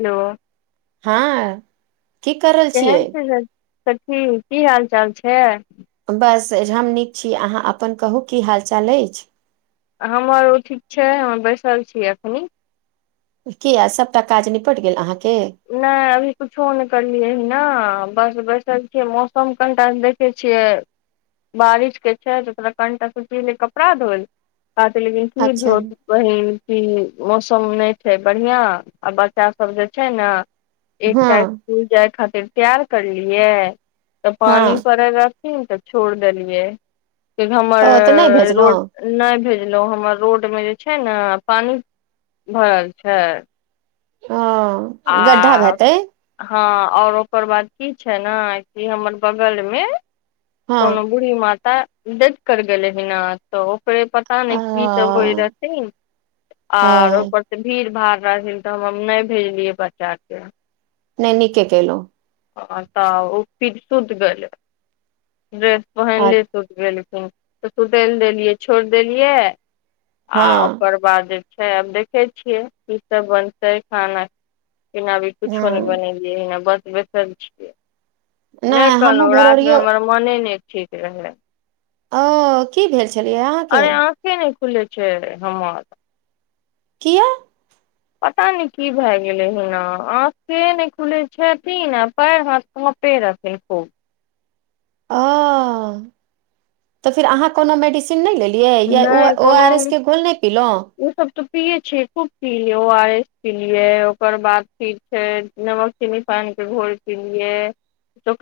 hello हँ की कर रहल के छियै छै सची की हाल चाल छै बस हम नीक छी अहाँ अपन कहू की हाल चाल अछि हमर ओ ठीक छै हम बैसल छी एखन किया सभटा काज निपटि गेल अहाँ के नहि अभी कुछो नहि करलियै ह ने बस बैसल छियै मौसम कनिटा देख देखै छियै बारिशके छै तऽ तोरा कनिटा सूच लै कपड़ा धोल कहते लेकिन की अच्छा भो वही की मौसम नहि छै बढ़िआं आ बच्चा सब जे छै ने एकटा हँ स्कूल जाय खातिर तैयार करलियै त हँ पानी पड़े र ठीक तऽ छोड़ि देलियै कि हमर ओ तऽ नहि भेजलहुँ रोड नहि भेजलहुँ हमर रोड मे जे छै ने पानि भरल छै हँ आ हँ ओर ओकर बाद की छै ने कि हमर बगल मे हँ कोनो बूढ़ी मात देथ कर गेलै हना तऽ ओकरे प पता आ नाइ की रहथिन आर ह ओपर भीड़ भाड़ रहथि तऽ हम नहि भेजलियै बच्चाक के नहि नीके केलो ह तऽ ओ फिर सुति गेलै ड्रेस पहिन ले तऽ सुखल देलियै छोड़ देलियै आ हँ ओकर बाद जे छै आब देखे छियै की सब बनतै खाना खाना अभी किछो नहि हँ बनेलियै हना बस बैसल छियै नहि हमहूँ कहलहुँ राति मे भोररिये हमर मोने नहि ठीक रहै ओ की भेल छलियै अहाँ के निन्द नइ खुल छै हमर किया पता नहि की भए गेलै हना आँख से नहि खुलै छथिन आ पेर हाथ रहथिन खूब ओ तऽ फिर अहाँ कोनो मेडिसिनन नहि लेलियै या नहि ओ कोनो आर एस के घोल नहि पीलहु ओ सब तऽ पिये छिय खूब पिय ओ आर एस प लियै ओकर बाद फिर फेर नमक चिनी पान के घोर किनलिये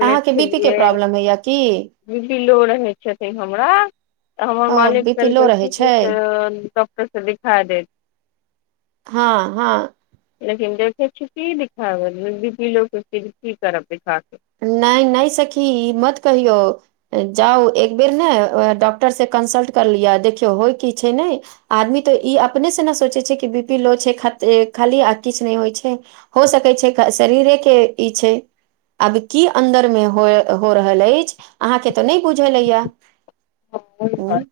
अहाँ के बी पी के प्रॉब्लम होइए की बि पी लो रहैत छथिन हमरा तऽ हमर ओ मालिक बी पी लो कहलकै रहै कि छै से दोक्टर से दिखा देत हँ हँ लखिम देव छुटी दिा लोकीज की करब दा के नहि नहि सखी ई मत कहियौ जाउ एक बेर ने डॉक्टर से कंसल्ट करलियै देखियौ होय की छै नहि आदमी तऽ ई अपने से ने सोचै छै कि बी पी लो छै ख खाली आ किछु नहि होइ छै हो सकै छै शरीरे के ई छै आब की अन्दर मे हो हो रहल अछि अहाँ के तऽ नहि बुझल अइया हँ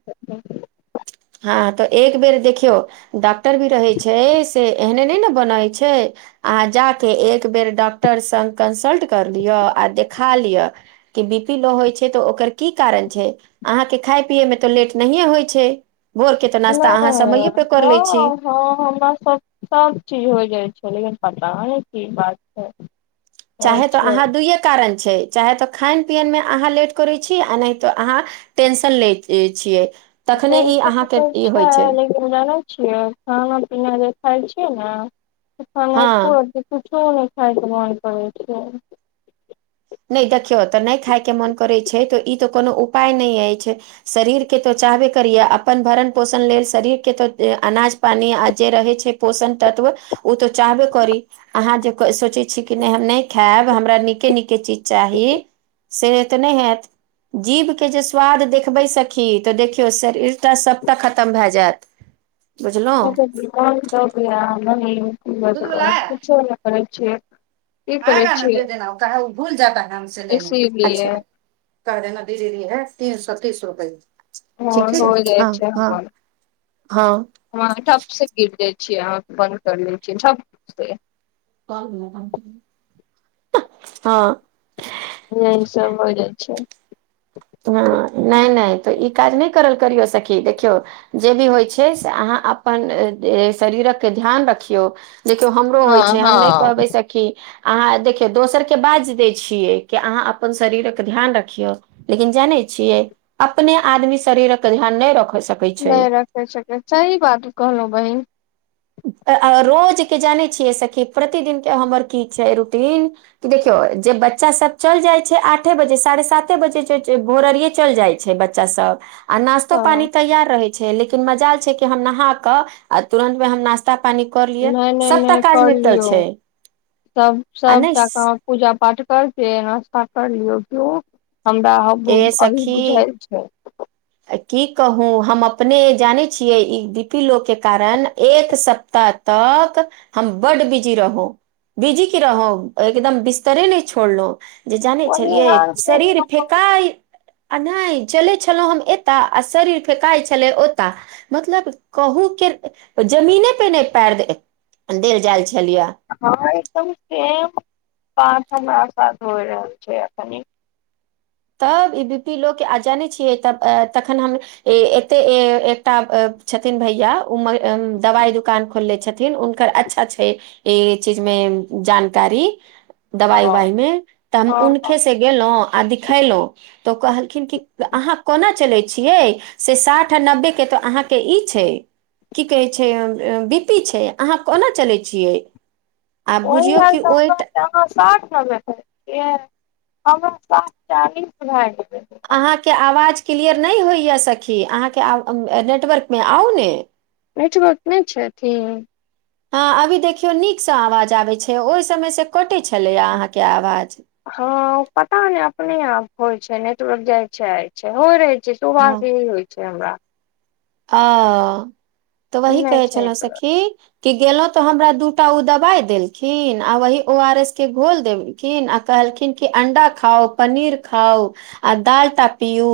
हँ तऽ एक बेर देखियौ डाक्टर भी रहै छै से एहने नय ने बनै छै अहाँ जा कऽ एक बेर डॉक्टर संग कंसल्ट कर लिअ आ देखा लिअ के बी पी लो होय छै तो ओकर की कारण छै अहां के खाय पिये मे तो लेट नये होय छै ठिक भोर के तऽ नास्ता अहाँ हँ समय पे कर लै छी हँ हमरा सब सब चीज हो जाइ छलै लेकिन पता नय की बात छै चाहे तऽ अच्छा अहाँ दुइए कारण छै चाहे तऽ खायन पियनमे अहाँ लेट करै छी आ नय तऽ अहाँ टेंशन लेत छियै तखने ई टेंशन अहाँके तऽ ई होइ छै जानै छियै खाना पीना जे खााय छियै ने खाना हँ एको रत्ती कुछो नय खाय के मोन करय छै नय देखियौतऽ नय खायके मोन करैत छै तऽ ई तऽ कोनो उपाय नय अछि शरीर के तो चाहबे करियै अपन भरण पोषण लेल शरीर के तो अनाज पानि आ जे रहे छै पोषण तत्व ओ तो चाहबे करी अहाँ जे सोचै छी कि नय हम नय खायब हमरा नीके नीक के चीज चाही से तऽ नहि हयैत जीभ के जे स्वाद देखबे सखी तऽ देखियौ शरीर तऽ सबटा खतम भए जायत [inaudible] न बुझलहुँ त म ब [unintelligible] करै पूछो करै छै आएगा ने दे देना कह ओ भूल जाता ह हमसे लेने मे इसीलिए अच्छा कह देना दीदी दी है तीन सए तीस रुपए हो ठीक छै हो जाइ हँ हँ हँ हमह ठप से गिर जाइ छियै अहाँ बंन्द कर ले छियै ठप से हँ नय सब हो जाय छै हँ नय नय तऽ ई काज नय करल करियौ सखी देखियौ जे भी होइ छै से अहाँ अपन शरीरक के ध्यान रखियौ देखियौ हमरो हँ होइ छै हम नय हँ कहबै सखी अहाँ देखियौ दोसर के बाईज दै छियै कि अहाँ अपन शरीरक के ध्यान रखियौ लेकिन जानै छियै अपने आदमी शरीरक ध्यान नय रख सकै छै नय रखे सकै सही बात कहलऊ बहिन अ आ रोज के जानै छियै सखी प्रतिदिन के हमर की छै रूटीन देखियौ जे बच्चा सब चल जाइ छै आठे बजे साढ़े साते बजे ड्युटी भोरहरिये चल जाइ छै बच्चा बच्चा सब आ नाश्तो हँ पानी तैयार रहे छै लेकिन मजाल छै के हम नहााक आ तुरंत मे हम नाास्त नास्ता पानी कर लिय नहि नहि सबटा नहि काज कर निपटल लियौ छै सब आ नय सबटा काम पूजा पाठ कर के नाास्ता कर लियऔ केयो हमरा अभी बुझाल छै आय की कहू हम अपने जानै छियै ई बी पी लो के कारण एक सप्ताह तक हम बड्ड बिजी रहूँ बीजी की रहो एकदम बिस्तरे नय छोड़लौ जे जाने वही छलियै हाल छै शरीर हमर फेकाय आ नय चले छलो हम एताऽ आ शरीर फेकाय छले ओताऽ मतलब कहू केर जमीने पे नय पैर देल जाइल छलियए हँ एकदम सेम बात हमरा साथ होइ रहल छै अखनि तब ई बी पी लो के आ जानै छियै तब तखन हम ए एते ए एकटा छथिन भैया उ दवाइ दुकान खोलले छथिन हुनकर अच्छा छै ई चीज मे जानकारी दबाइ अहाँ उवाइ मे तऽ हम हुनकेसँ गेलहुँ आ दिखेलहुँ तऽ ओ कहलखिन कि अहाँ कोना चलै छियै से साठ आ नब्बेके तऽ अहाँके ई छै की कहै छै बी पी छै अहाँ कोना चलै छियै आ ओहि बुझियौ लेल कि तऽ ओहि हमरा तऽ ह साठ नबे छियै हमरा साठ चालीस भए गेलै अहाँके आवाज क्लियर नहि होइए सखी अहाँके नेटवर्कमे आउ ने नेटवर्क नहि छथि हँ अभी देखियौ नीकसँ आवाज आबैत छै ओहि समय से कटैत छलैए अहाँके आवाज हँ पता नैय अपने आप होइ छै नेटवर्क जाय छै आ छै हो रहै जे दू बर से ईहे होइ छै हमरा ओ तऽ वही नहि कहै छै छलहु नेटवर्क सखी की गेलौ त हमरा त दूटा ओ दवाई देलखिन आ वही ओ आर एस के घोल देेल खिन आ कहलखिन कि अण्डा खाउ पनीर खाउ आ दालटा पियू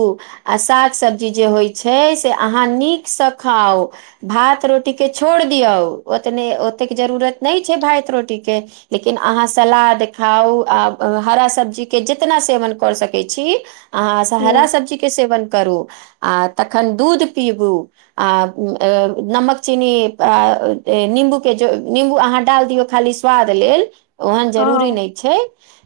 आ साग सब्जी जे होइ छै से अहाँ अहाँ नीकसँ खाउ भात रोटीकेँ छोड़ि दियौ ओतने ओतेक जरूरत नहि छै भात रोटीके लेकिन अहाँ सलाद खाउ आ हरा सब्जीके जितना सेवन करऽ सकै छी अहाँसँ हूँ हरा सब्जीके सेवन करू आ तखन दूध पीबू आ ऊ अ नमक चीनी आ ऊ निम्बूके निम्बू अहाँ डाल दियौ खाली स्वाद लेल ओहेन हँ जरूरी नय छै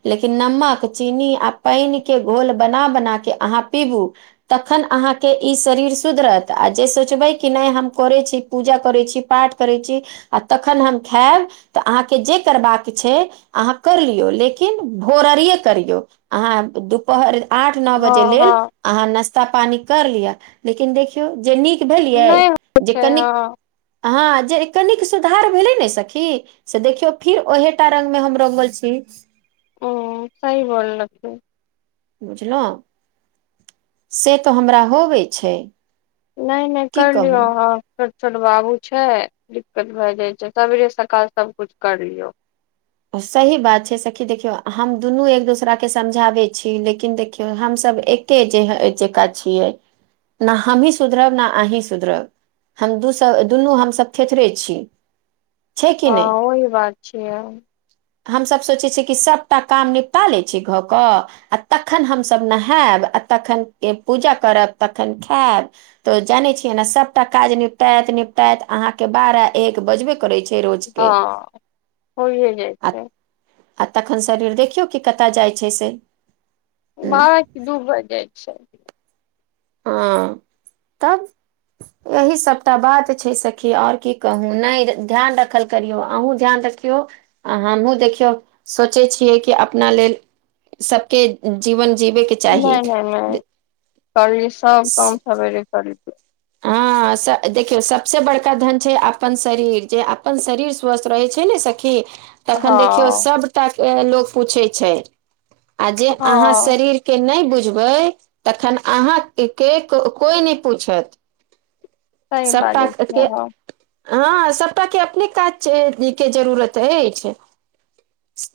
लेकिन नमक चीनी आ पानि के घोल बना बनाके अहाँ पीबू तखन अहाँके ई शरीर सुधरत तऽ आ जे सोचबै कि नहि हम करैत छी पूजा करै छी पाठ करैत छी आ तखन हम खैब तऽ अहाँके जे करबाक छै अहाँ कर लियौ लेकिन भोरहरिये करियौ आहाँ दुप हर आठ नौ बजे हँ लेल हँ आहाँ नास्ता पानि कैर लिया लेकिन देखियौ जे नीक भेलियै नहि होइ जे छै हँ कनिक हँ जे कनिक सुधार भेलै ने सखी से देखियौ फिर ओहेटा रंगमे हम रंगल छी ओ सही बोल लकै बुझलौं से तऽ हमरा होबे छै नहि नहि की कर कहू लियौ ह छोट छोट बाबू छै दिक्कत भए जाय छै सबेरे सकाल सब कुछ कर लियौ सही बात छै सखि देखियौ हम दुनू एक दोसराके समझाबै छी लेकिन देखियौ हमसभ एक के जे जे का छियै न हमही सुधरब ने अहीं सुधरब हम दू सब दुनू हमसभ थेथरे छी छै कि हँ नहि ओही बात छियै हमसभ सोचै छियै कि सभटा काम निपटा लै छी घऽ कऽ आ तखन हमसभ नहायब आ तखन पूजा करब तखन खायब तऽ जानै छियै ने सभटा काज निपतात निपटात अहाँके बारह एक बजबे करै छै रोज हँ होइए जाइ आ छै आ तखन शरीर देखियौ कि कतय जाइत छै से हूँ, बारह की दू बाजि जाइत छै हँ तब एहि सभटा बात छै सखी आओर की कहू नहि ध्यान रखल करियौ अहूँ ध्यान रखियौ आ हमहुँ देखियौ सोचै छियै कि अपना लेल सबके जीवन जीबेके नहि नहि नहि करलिय सब काम सवेरे करलियै हँ देखियौ सबसँ बड़का धन छै अपन शरीर जे अपन शरीर स्वस्थ रहै छै ने सखी तखन देखियो हँ सबटा के लोग पूछे छै आ जे अहाँ हँ शरीर के नहि बुझबै तखन अहाँ के कोइ नहि पूछत सही सबटा बाजै छियै केऽ अहाँ हँ सभटा अपने काज के जरूरत अछि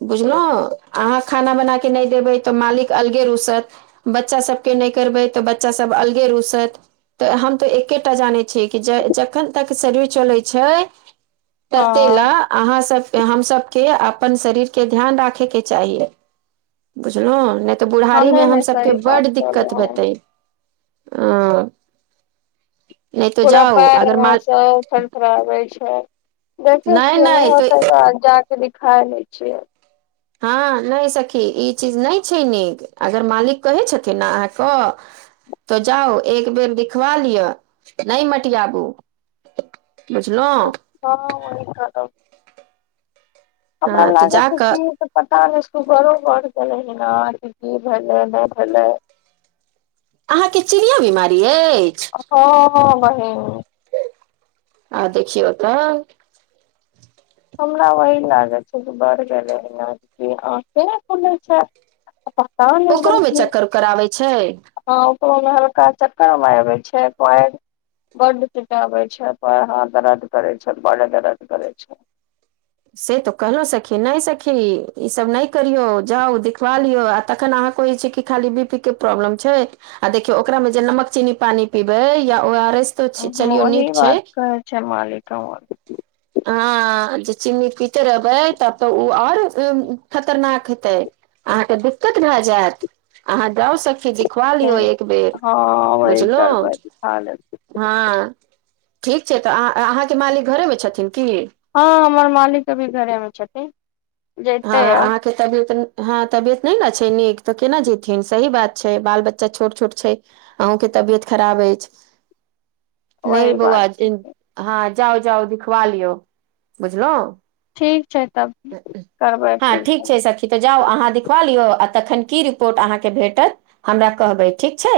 बुझलहु अहाँ खाना बना के नहि देबै तऽ मालिक अलगे रुसत बच्चा सबके नहि करबै तऽ बच्चा सब अलगे रुसत तऽ हम तो एकेटा जाने छै कि जखन तक शरीर चले छै तते ला हँ अहाँ सभके हमसभके अपन शरीरके ध्यान राखेके चाहि बुझलहुँ नहि तऽ हँ नहि बुढ़ारीमे नहि सही हमसभके बात बड्ड दिक्कत कहलौं हन हेतै हॅं पूरा पैर अगर वहाँ माल सब फड़ फड़ाबे छै देखै छियै नहि होतै तऽ जाक दिखा लै छियै हँ नहि सखी ई चीज नहि छै नीक अगर मालिक कहै छथिन ने अहाँके तो जाउ एक बेर दिखवा लिअ नहि मटियाबु बुझलहु हँ ओहि [unintelligible] खम हमरा हँ तऽ लागै जा छै कऽ कि पता नेहि बरो बर गेलै ह की की भेले नहि भेलै [inaudible] अहाँके चिनियां बीमारी अछि हँ हँ बहिन आ देखिओ तऽ हमरा वही लागै छै जे बढ़ गेलै है अह केना खुलै छै पता नहि लग ओकरोमे की चक्कर उक्कर आबै छै [unintelligible] हँ ओकरो हल्का चक्कर आबै छै पर बड चटाबै छै हाथ दरद करै छ बड़ दरद करै छै से तऽ कहलहुँ सखी नहि सखी ईसभ नहि करियौ जाउ देखिखवा लियौ आ तखन अहाँके छै कि खाली बी पी के प्रॉब्लम छै आ देखियौ ओकरा मे जे नमक चीनी पानी पीबै या ओ आर एस तऽ चलियौ वही नीक छै बात कहै छै मालिक हमर हॅं जे चीन्नी पीते रहबै तब तऽ ओ आओर खतरनाक हेतै अहाँके दिक्कत भए जायत अहाँ जाउ सखि जी दिखवा लियौ एक बेर हँ वही बुझलहु करबै दिखा लेब हँ ठीक छै तऽ अहाँके मालिक घरेमे छथिन की हँ हमर मालिक अभी घरे मे छथिन हँ जैते आ अहाँ तबियत हँ तबियत नहि ने छै नीक तऽ केना जेथिन सही बात छै बाल बच्चा छोट छोट छै अहूँके तबियत खराब अछि [inaudible] नहि बौआ बात छै हँ जाउ जाउ दिखवा लियौ बुझलौं ठीक छै तब करबै हँ फेर ठीक फोन छै सखी तऽ जाउ अहाँ दिखवा लियौ आ तखन की रिपोर्ट अहाँ के भेटत हमरा कहबे ठीक छै